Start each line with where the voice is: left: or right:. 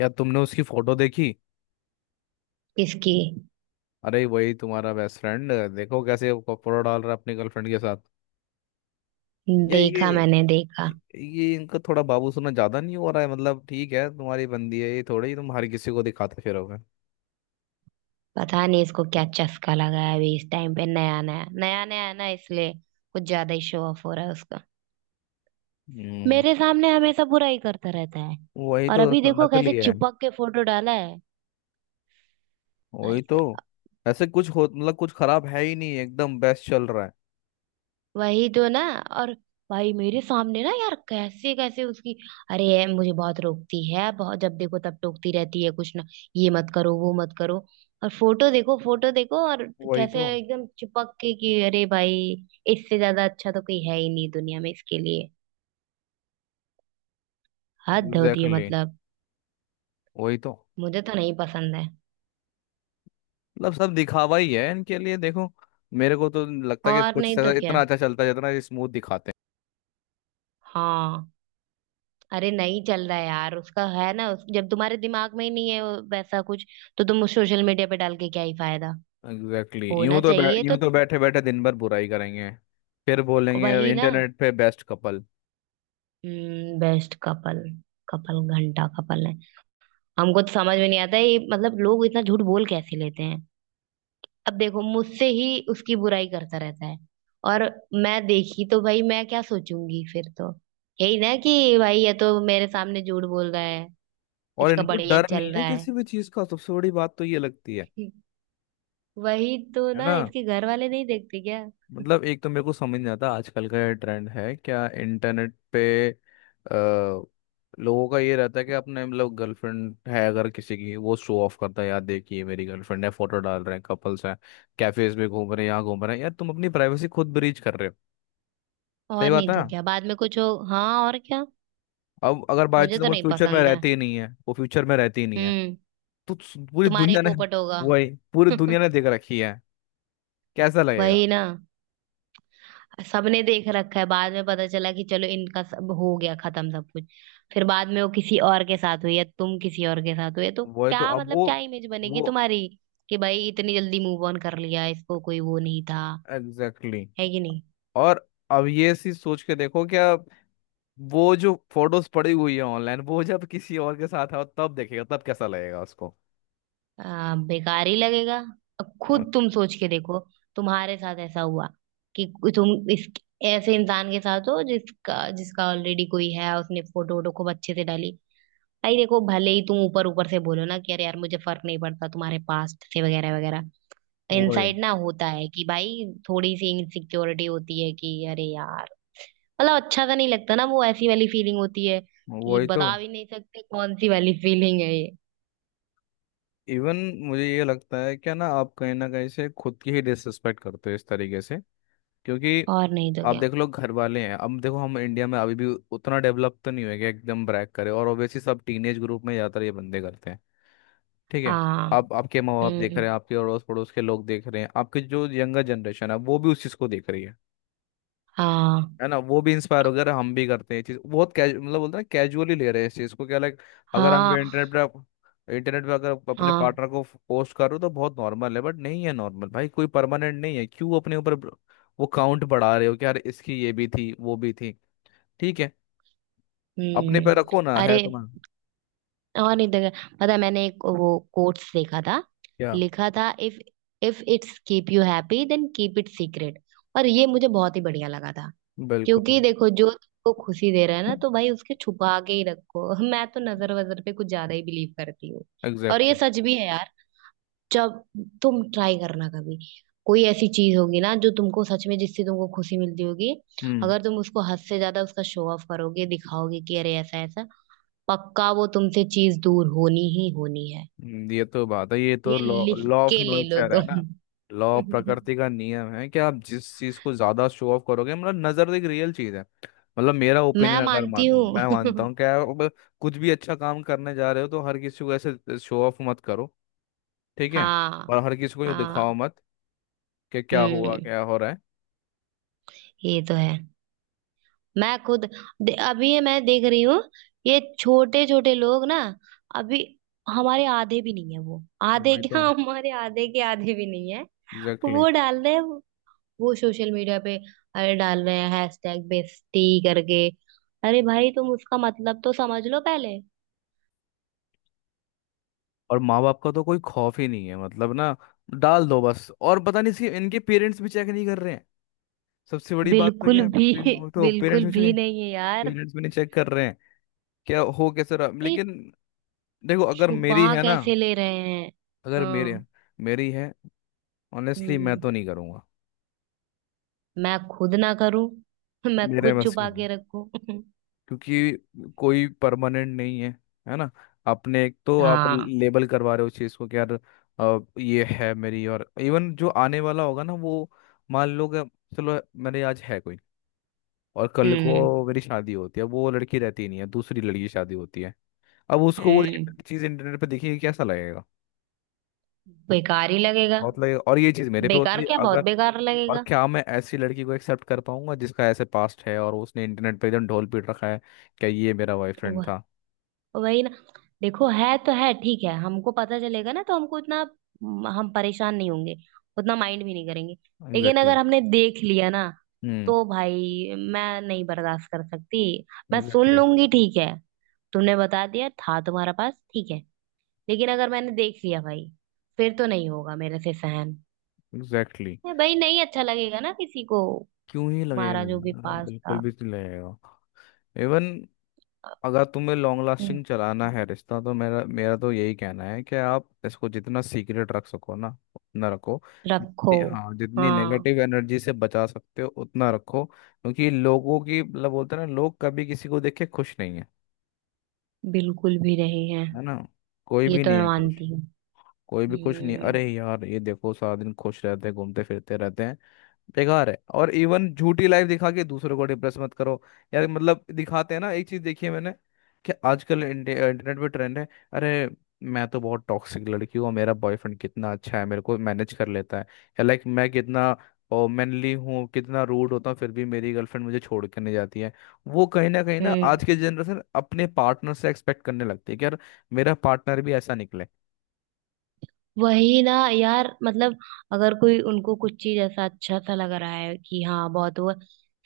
left: या तुमने उसकी फोटो देखी?
right: इसकी।
left: अरे वही तुम्हारा बेस्ट फ्रेंड देखो कैसे वो कपड़ा डाल रहा है अपनी गर्लफ्रेंड के साथ. ये
right: देखा,
left: ये
right: मैंने देखा।
left: ये इनका थोड़ा बाबू सुना ज्यादा नहीं हो रहा है. मतलब ठीक है तुम्हारी बंदी है ये थोड़ी तुम हर किसी को दिखाते फिरोगे.
right: पता नहीं इसको क्या चस्का लगा है अभी इस टाइम पे नया नया नया नया है ना इसलिए कुछ ज्यादा ही शो ऑफ हो रहा है उसका।
left: हम्म.
right: मेरे सामने हमेशा बुरा ही करता रहता है।
left: वही
right: और
left: तो.
right: अभी देखो कैसे
left: नकली है.
right: चिपक के फोटो डाला है। भाई
left: वही तो.
right: साहब।
left: ऐसे कुछ हो मतलब कुछ खराब है ही नहीं एकदम बेस्ट चल रहा है.
right: वही तो ना। और भाई मेरे सामने ना यार कैसे कैसे उसकी। अरे ये मुझे बहुत टोकती है, बहुत जब देखो तब टोकती रहती है कुछ ना। ये मत करो, वो मत करो। और फोटो देखो, फोटो देखो और
left: वही
right: कैसे
left: तो.
right: एकदम चिपक के कि अरे भाई इससे ज्यादा अच्छा तो कोई है ही नहीं दुनिया में इसके लिए। हद होती है
left: एग्जैक्टली exactly.
right: मतलब।
left: वही तो.
right: मुझे तो नहीं पसंद है।
left: मतलब सब दिखावा ही है इनके लिए देखो. मेरे को तो लगता है कि
right: और
left: कुछ
right: नहीं तो क्या।
left: इतना अच्छा चलता है जितना स्मूथ दिखाते हैं.
right: हाँ। अरे नहीं चल रहा है यार उसका है ना जब तुम्हारे दिमाग में ही नहीं है वो वैसा कुछ तो तुम सोशल मीडिया पे डाल के क्या ही फायदा।
left: Exactly exactly.
right: होना चाहिए तो।
left: यूं तो बैठे बैठे दिन भर बुराई करेंगे. फिर बोलेंगे
right: वही ना।
left: इंटरनेट पे best couple.
right: Best couple. Couple घंटा कपल है। हमको तो समझ में नहीं आता ये, मतलब लोग इतना झूठ बोल कैसे लेते हैं। अब देखो मुझसे ही उसकी बुराई करता रहता है। और मैं देखी तो भाई मैं क्या सोचूंगी फिर तो यही ना कि भाई ये तो मेरे सामने झूठ बोल रहा है।
left: और
right: इसका
left: इनको
right: बढ़िया
left: डर नहीं
right: चल
left: है
right: रहा है।
left: किसी भी चीज का, सबसे बड़ी बात तो ये लगती है.
right: वही तो
left: है
right: ना
left: ना.
right: इसके घर वाले नहीं देखते क्या।
left: मतलब एक तो मेरे को समझ नहीं आता आजकल का ये ट्रेंड है क्या इंटरनेट पे लोगों का ये रहता है कि अपने मतलब गर्लफ्रेंड है अगर किसी की, वो शो ऑफ करता है यार देखिए मेरी गर्लफ्रेंड है, फोटो डाल रहे हैं कपल्स हैं. कैफेज में घूम रहे हैं यहाँ घूम रहे हैं. यार तुम अपनी प्राइवेसी खुद ब्रीच कर रहे हो.
right: और
left: सही बात
right: नहीं
left: है.
right: तो क्या, बाद में कुछ हो। हाँ और क्या।
left: अब अगर बाई
right: मुझे
left: चांस
right: तो
left: वो
right: नहीं
left: फ्यूचर में
right: पसंद है।
left: रहती ही नहीं है, वो फ्यूचर में रहती ही नहीं है.
right: हम्म।
left: तो पूरी
right: तुम्हारे ही
left: दुनिया ने
right: पोपट होगा।
left: वही. पूरी दुनिया ने देख रखी है. कैसा लगेगा.
right: वही ना। सबने देख रखा है, बाद में पता चला कि चलो इनका सब हो गया, खत्म सब कुछ। फिर बाद में वो किसी और के साथ हुई या तुम किसी और के साथ हुए तो
left: वही तो.
right: क्या
left: अब
right: मतलब
left: वो
right: क्या इमेज बनेगी
left: वो
right: तुम्हारी। कि भाई इतनी जल्दी मूव ऑन कर लिया, इसको कोई वो नहीं था।
left: Exactly exactly.
right: है कि नहीं।
left: और अब ये चीज सोच के देखो क्या. वो जो फोटोज पड़ी हुई है ऑनलाइन, वो जब किसी और के साथ है तब देखेगा तब कैसा लगेगा उसको.
right: बेकार ही लगेगा। अब खुद तुम सोच के देखो। तुम्हारे साथ ऐसा हुआ कि तुम इस ऐसे इंसान के साथ हो जिसका जिसका ऑलरेडी कोई है। उसने फोटो वोटो खूब अच्छे से डाली। भाई देखो भले ही तुम ऊपर ऊपर से बोलो ना कि अरे यार मुझे फर्क नहीं पड़ता तुम्हारे पास्ट से वगैरह वगैरह।
left: वही.
right: इनसाइड ना होता है कि भाई थोड़ी सी इनसिक्योरिटी होती है कि अरे यार मतलब अच्छा सा नहीं लगता ना, वो ऐसी वाली फीलिंग होती है कि
left: वही तो.
right: बता भी नहीं सकते कौन सी वाली फीलिंग है ये।
left: इवन मुझे ये लगता है क्या ना, आप कहीं ना कहीं से खुद की ही डिसरिस्पेक्ट करते हो इस तरीके से. क्योंकि
right: और नहीं तो
left: आप
right: क्या।
left: देख लो घर वाले हैं. अब देखो हम इंडिया में अभी भी उतना डेवलप तो नहीं हुए कि एकदम ब्रैक करे, और ऑब्वियसली सब टीनेज ग्रुप में ज़्यादातर ये बंदे करते हैं. ठीक है.
right: हाँ।
left: आप आपके माँ बाप देख
right: हम्म।
left: रहे हैं, आपके अड़ोस पड़ोस के लोग देख रहे हैं, आपके जो यंगर जनरेशन है वो भी उस चीज़ को देख रही है.
right: हाँ।
left: है ना. वो भी इंस्पायर हो गया, अरे हम भी करते हैं ये चीज. बहुत कैजु मतलब बोलते हैं, कैजुअली ले रहे हैं इस चीज को क्या, लाइक अगर हम
right: हाँ।
left: इंटरनेट पे अगर अपने
right: हाँ।
left: पार्टनर को पोस्ट करो तो बहुत नॉर्मल है, बट नहीं है नॉर्मल भाई, कोई परमानेंट नहीं है. क्यों अपने ऊपर वो काउंट बढ़ा रहे हो कि यार इसकी ये भी थी वो भी थी. ठीक है. अपने पे
right: हम्म।
left: रखो ना
right: अरे
left: है तुम्हारा.
right: और नहीं देखा पता है, मैंने एक वो कोट्स देखा था।
left: क्या.
right: लिखा था, if if it's keep you happy then keep it secret. और ये मुझे बहुत ही बढ़िया लगा था क्योंकि
left: बिल्कुल.
right: देखो जो तुमको खुशी दे रहा है ना तो भाई उसके छुपा के ही रखो। मैं तो नजर वजर पे कुछ ज्यादा ही बिलीव करती हूँ। और ये
left: एग्जैक्टली.
right: सच भी है यार। जब तुम ट्राई करना कभी कोई ऐसी चीज होगी ना जो तुमको सच में जिससे तुमको खुशी मिलती होगी।
left: हम्म.
right: अगर तुम उसको हद से ज्यादा उसका शो ऑफ करोगे, दिखाओगे कि अरे ऐसा ऐसा पक्का वो तुमसे चीज दूर होनी ही होनी है।
left: ये तो बात है, ये तो
right: ये
left: लॉ
right: लिख
left: लॉ ऑफ
right: के ले लो
left: नेचर है ना.
right: तुम।
left: लॉ, प्रकृति का नियम है कि आप जिस चीज को ज्यादा शो ऑफ करोगे, मतलब नजर एक रियल चीज है. मतलब मेरा
right: मैं
left: ओपिनियन, अगर
right: मानती
left: मानता हूँ, मैं मानता
right: हूँ।
left: हूँ क्या अब. कुछ भी अच्छा काम करने जा रहे हो तो हर किसी को ऐसे शो ऑफ मत करो. ठीक है.
right: हाँ।
left: और हर किसी को ये
right: हाँ।
left: दिखाओ मत कि क्या हुआ
right: हम्म।
left: क्या हो रहा है.
right: ये तो है। मैं खुद अभी ये मैं देख रही हूँ। ये छोटे छोटे लोग ना अभी हमारे आधे भी नहीं है, वो आधे
left: वही
right: क्या
left: तो.
right: हमारे आधे के आधे भी नहीं है।
left: Exactly exactly.
right: वो डाल रहे हैं वो सोशल मीडिया पे। अरे डाल रहे हैं हैशटैग बेस्टी करके। अरे भाई तुम उसका मतलब तो समझ लो पहले।
left: और माँ बाप का तो कोई खौफ ही नहीं है मतलब ना. डाल दो बस, और पता नहीं सी इनके पेरेंट्स भी चेक नहीं कर रहे हैं. सबसे बड़ी बात तो
right: बिल्कुल
left: क्या है
right: भी
left: वो तो पेरेंट्स
right: बिल्कुल
left: भी
right: भी
left: चेक.
right: नहीं है यार।
left: पेरेंट्स भी नहीं चेक कर रहे हैं क्या हो कैसे रहा,
right: अरे
left: लेकिन देखो अगर मेरी
right: छुपा
left: है ना,
right: कैसे ले रहे हैं।
left: अगर मेरे
right: हाँ।
left: मेरी है, ऑनेस्टली मैं
right: हम्म।
left: तो नहीं करूंगा.
right: मैं खुद ना करूं। मैं
left: मेरे
right: खुद
left: बस की,
right: छुपा के रखूं।
left: क्योंकि कोई परमानेंट नहीं है. है ना. आपने, एक तो आप
right: हाँ।
left: लेबल करवा रहे हो चीज को कि यार ये है मेरी. और इवन जो आने वाला होगा ना वो, मान लो कि, चलो मेरे आज है कोई, और कल
right: हम्म।
left: को मेरी शादी होती है, वो लड़की रहती नहीं है, दूसरी लड़की की शादी होती है. अब उसको वो
right: हम्म।
left: चीज इंटरनेट पे देखिए, कैसा लगेगा.
right: बेकार ही लगेगा।
left: बहुत लगेगा. और ये चीज मेरे पे होती
right: बेकार
left: है
right: क्या, बहुत
left: अगर,
right: बेकार
left: और
right: लगेगा।
left: क्या मैं ऐसी लड़की को एक्सेप्ट कर पाऊंगा जिसका ऐसे पास्ट है और उसने इंटरनेट पे एकदम ढोल पीट रखा है क्या ये मेरा बॉयफ्रेंड
right: वह।
left: था.
right: वही ना। देखो है तो है ठीक है, हमको पता चलेगा ना तो हमको इतना हम परेशान नहीं होंगे। उतना माइंड भी नहीं करेंगे। लेकिन अगर
left: एग्जैक्टली.
right: हमने देख लिया ना
left: हम्म.
right: तो भाई मैं नहीं बर्दाश्त कर सकती। मैं सुन
left: एग्जैक्टली.
right: लूंगी ठीक है, तुमने बता दिया था तुम्हारा पास, ठीक है। लेकिन अगर मैंने देख लिया भाई फिर तो नहीं होगा मेरे से सहन।
left: एग्जैक्टली.
right: भाई नहीं अच्छा लगेगा ना किसी को
left: क्यों ही लगेगा.
right: तुम्हारा जो भी
left: यार,
right: पास
left: बिल्कुल
right: था।
left: भी तो नहीं लगेगा. इवन अगर तुम्हें लॉन्ग
right: हम्म।
left: लास्टिंग चलाना है रिश्ता, तो मेरा मेरा तो यही कहना है कि आप इसको जितना सीक्रेट रख सको ना उतना रखो.
right: रखो।
left: हाँ, जितनी
right: हाँ।
left: नेगेटिव एनर्जी से बचा सकते हो उतना रखो, क्योंकि लोगों की, मतलब बोलते हैं ना, लोग कभी किसी को देख के खुश नहीं है.
right: बिल्कुल भी नहीं है।
left: है ना. कोई
right: ये
left: भी
right: तो
left: नहीं
right: मैं
left: है खुश.
right: मानती हूँ।
left: कोई भी खुश नहीं है.
right: हम्म।
left: अरे यार ये देखो, सारा दिन खुश रहते हैं, घूमते फिरते रहते हैं. बेकार है. और इवन झूठी लाइफ दिखा के दूसरों को डिप्रेस मत करो यार. मतलब दिखाते हैं ना, एक चीज देखी है मैंने कि आजकल इंटरनेट पे ट्रेंड है, अरे मैं तो बहुत टॉक्सिक लड़की हूँ, मेरा बॉयफ्रेंड कितना अच्छा है मेरे को मैनेज कर लेता है. या लाइक, मैं कितना मैनली हूँ, कितना रूड होता हूँ, फिर भी मेरी गर्लफ्रेंड मुझे छोड़ के नहीं जाती है. वो कहीं ना कहीं ना,
right: हम्म।
left: आज के जनरेशन अपने पार्टनर से एक्सपेक्ट करने लगती है कि यार मेरा पार्टनर भी ऐसा निकले.
right: वही ना यार मतलब अगर कोई उनको कुछ चीज ऐसा अच्छा सा लग रहा है कि हाँ बहुत हुआ,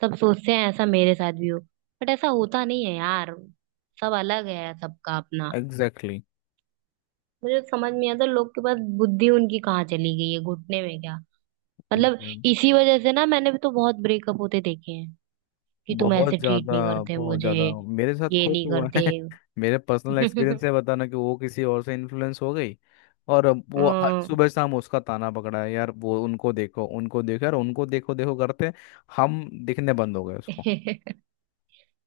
right: सब सोचते हैं ऐसा मेरे साथ भी हो। बट ऐसा होता नहीं है यार। सब अलग है, सबका अपना।
left: एग्जैक्टली
right: मुझे समझ नहीं आता लोग के पास बुद्धि उनकी कहाँ चली गई है, घुटने में क्या। मतलब।
left: exactly.
right: इसी वजह से ना मैंने भी तो बहुत ब्रेकअप होते देखे हैं कि तुम ऐसे
left: बहुत
right: ट्रीट
left: ज्यादा.
right: नहीं करते
left: बहुत
right: मुझे,
left: ज्यादा. मेरे साथ
right: ये
left: खुद
right: नहीं
left: हुआ
right: करते।
left: है मेरे पर्सनल एक्सपीरियंस से बताना, कि वो किसी और से इन्फ्लुएंस हो गई. और अब वो हर
right: हम्म।
left: सुबह शाम उसका ताना पकड़ा है यार, वो उनको देखो उनको देखो, यार उनको देखो देखो करते हम दिखने बंद हो गए उसको.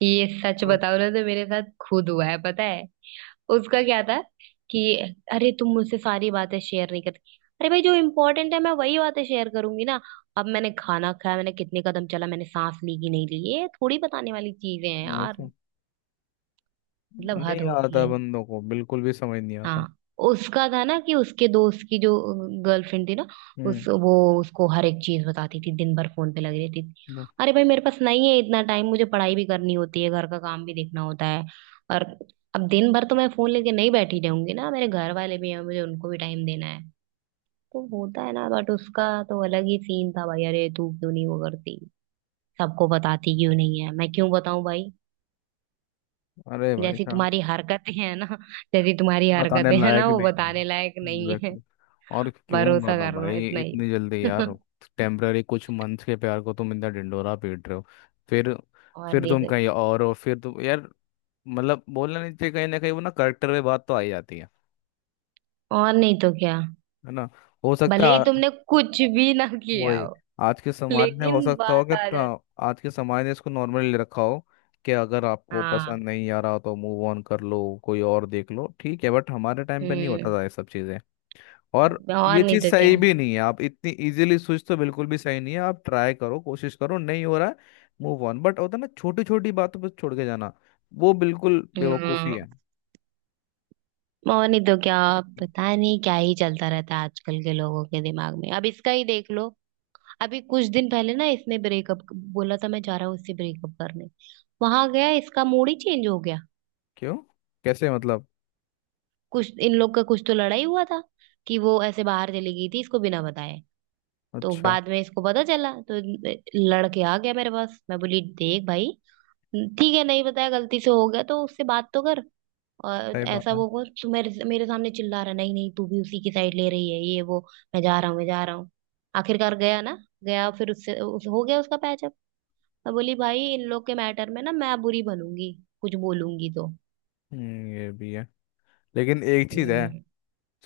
right: ये सच
left: हाँ,
right: बताओ ना तो मेरे साथ खुद हुआ है पता है। उसका क्या था कि अरे तुम मुझसे सारी बातें शेयर नहीं करती। अरे भाई जो इम्पोर्टेंट है मैं वही बातें शेयर करूंगी ना। अब मैंने खाना खाया, मैंने कितने कदम चला, मैंने सांस ली कि नहीं ली, ये थोड़ी बताने वाली चीजें हैं यार।
left: वैसे
right: मतलब हद
left: नहीं
right: होती
left: आता
right: है।
left: बंदों को, बिल्कुल भी समझ नहीं आता.
right: हाँ। उसका था ना कि उसके दोस्त की जो गर्लफ्रेंड थी ना उस
left: हम्म.
right: वो उसको हर एक चीज बताती थी, दिन भर फोन पे लगी रहती थी।
left: लो.
right: अरे भाई मेरे पास नहीं है इतना टाइम, मुझे पढ़ाई भी करनी होती है, घर का काम भी देखना होता है। और अब दिन भर तो मैं फोन लेके नहीं बैठी रहूंगी ना, मेरे घर वाले भी हैं, मुझे उनको भी टाइम देना है। तो होता है ना, बट उसका तो अलग ही सीन था भाई, अरे तू क्यों नहीं वो करती, सबको बताती क्यों नहीं है, मैं क्यों बताऊं भाई।
left: अरे भाई
right: जैसी
left: साहब.
right: तुम्हारी हरकतें हैं ना जैसी तुम्हारी
left: बताने
right: हरकतें हैं ना
left: लायक
right: वो
left: भी नहीं.
right: बताने लायक नहीं।
left: Exactly. और क्यों नहीं
right: भरोसा
left: मारना
right: करना
left: भाई
right: इतना ही।
left: इतनी जल्दी यार. टेम्पररी कुछ मंथ के प्यार को तुम इतना ढिंढोरा पीट रहे हो. फिर.
right: और
left: फिर
right: नहीं
left: तुम
right: तो।
left: कहीं और हो, फिर तुम, यार मतलब बोलना नहीं चाहिए, कहीं ना कहीं वो ना करेक्टर में बात तो आ ही जाती है.
right: और नहीं तो क्या,
left: है ना. हो
right: भले
left: सकता
right: ही
left: है.
right: तुमने कुछ भी ना किया
left: वही.
right: हो
left: आज के समाज ने,
right: लेकिन
left: हो सकता हो कि
right: बात आ जाती।
left: आज के समाज ने इसको नॉर्मली ले रखा हो, कि अगर आपको
right: हाँ।
left: पसंद नहीं आ रहा तो मूव ऑन कर लो कोई और देख लो, ठीक है, बट हमारे टाइम पे नहीं होता
right: हम्म।
left: था ये सब चीज़ें. और
right: और
left: ये
right: नहीं
left: चीज
right: तो क्या।
left: सही भी नहीं है, आप इतनी इजीली स्विच, तो बिल्कुल भी सही नहीं है. आप ट्राई करो, कोशिश करो, नहीं हो रहा है मूव ऑन, बट होता है ना छोटी छोटी बातों पर छोड़ के जाना, वो बिल्कुल बेवकूफी
right: हम्म।
left: है.
right: और नहीं तो क्या, पता नहीं क्या ही चलता रहता है आजकल के लोगों के दिमाग में। अब इसका ही देख लो। अभी कुछ दिन पहले ना इसने ब्रेकअप बोला था, मैं जा रहा हूँ इससे ब्रेकअप करने। वहां गया, इसका मूड ही चेंज हो गया।
left: क्यों, कैसे, मतलब,
right: कुछ इन लोग का कुछ तो लड़ाई हुआ था कि वो ऐसे बाहर चली गई थी इसको बिना बताए। तो
left: अच्छा.
right: बाद में इसको पता चला तो लड़के आ गया मेरे पास। मैं बोली देख भाई ठीक है नहीं बताया, गलती से हो गया तो उससे बात तो कर। और
left: सही बात
right: ऐसा
left: है.
right: वो कर, तू मेरे मेरे सामने चिल्ला रहा नहीं, नहीं तू भी उसी की साइड ले रही है ये वो। मैं जा रहा हूँ, मैं जा रहा हूँ। आखिरकार गया ना। गया फिर हो गया उसका पैचअप। मैं बोली भाई इन लोग के मैटर में ना मैं बुरी बनूंगी कुछ बोलूंगी तो।
left: ये भी है. लेकिन एक चीज है
right: हम्म,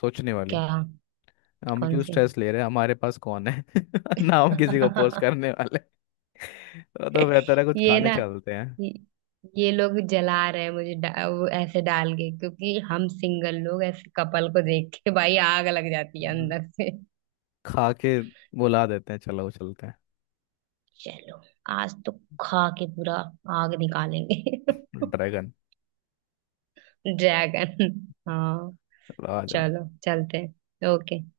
left: सोचने वाली.
right: क्या।
left: हम
right: कौन
left: क्यों
right: सी।
left: स्ट्रेस ले रहे हैं, हमारे पास कौन है? ना हम किसी को पोस्ट करने वाले. तो बेहतर है कुछ
right: ये
left: खाने
right: ना
left: चलते हैं.
right: ये ये लोग जला रहे हैं मुझे वो ऐसे डाल के क्योंकि हम सिंगल लोग ऐसे कपल को देख के भाई आग लग जाती है
left: हम्म.
right: अंदर से।
left: खा के बुला देते हैं चलो चलते
right: चलो आज तो खा के पूरा आग निकालेंगे।
left: हैं ड्रैगन.
right: ड्रैगन। हाँ।
left: चलो आ जाओ.
right: चलो चलते हैं, ओके।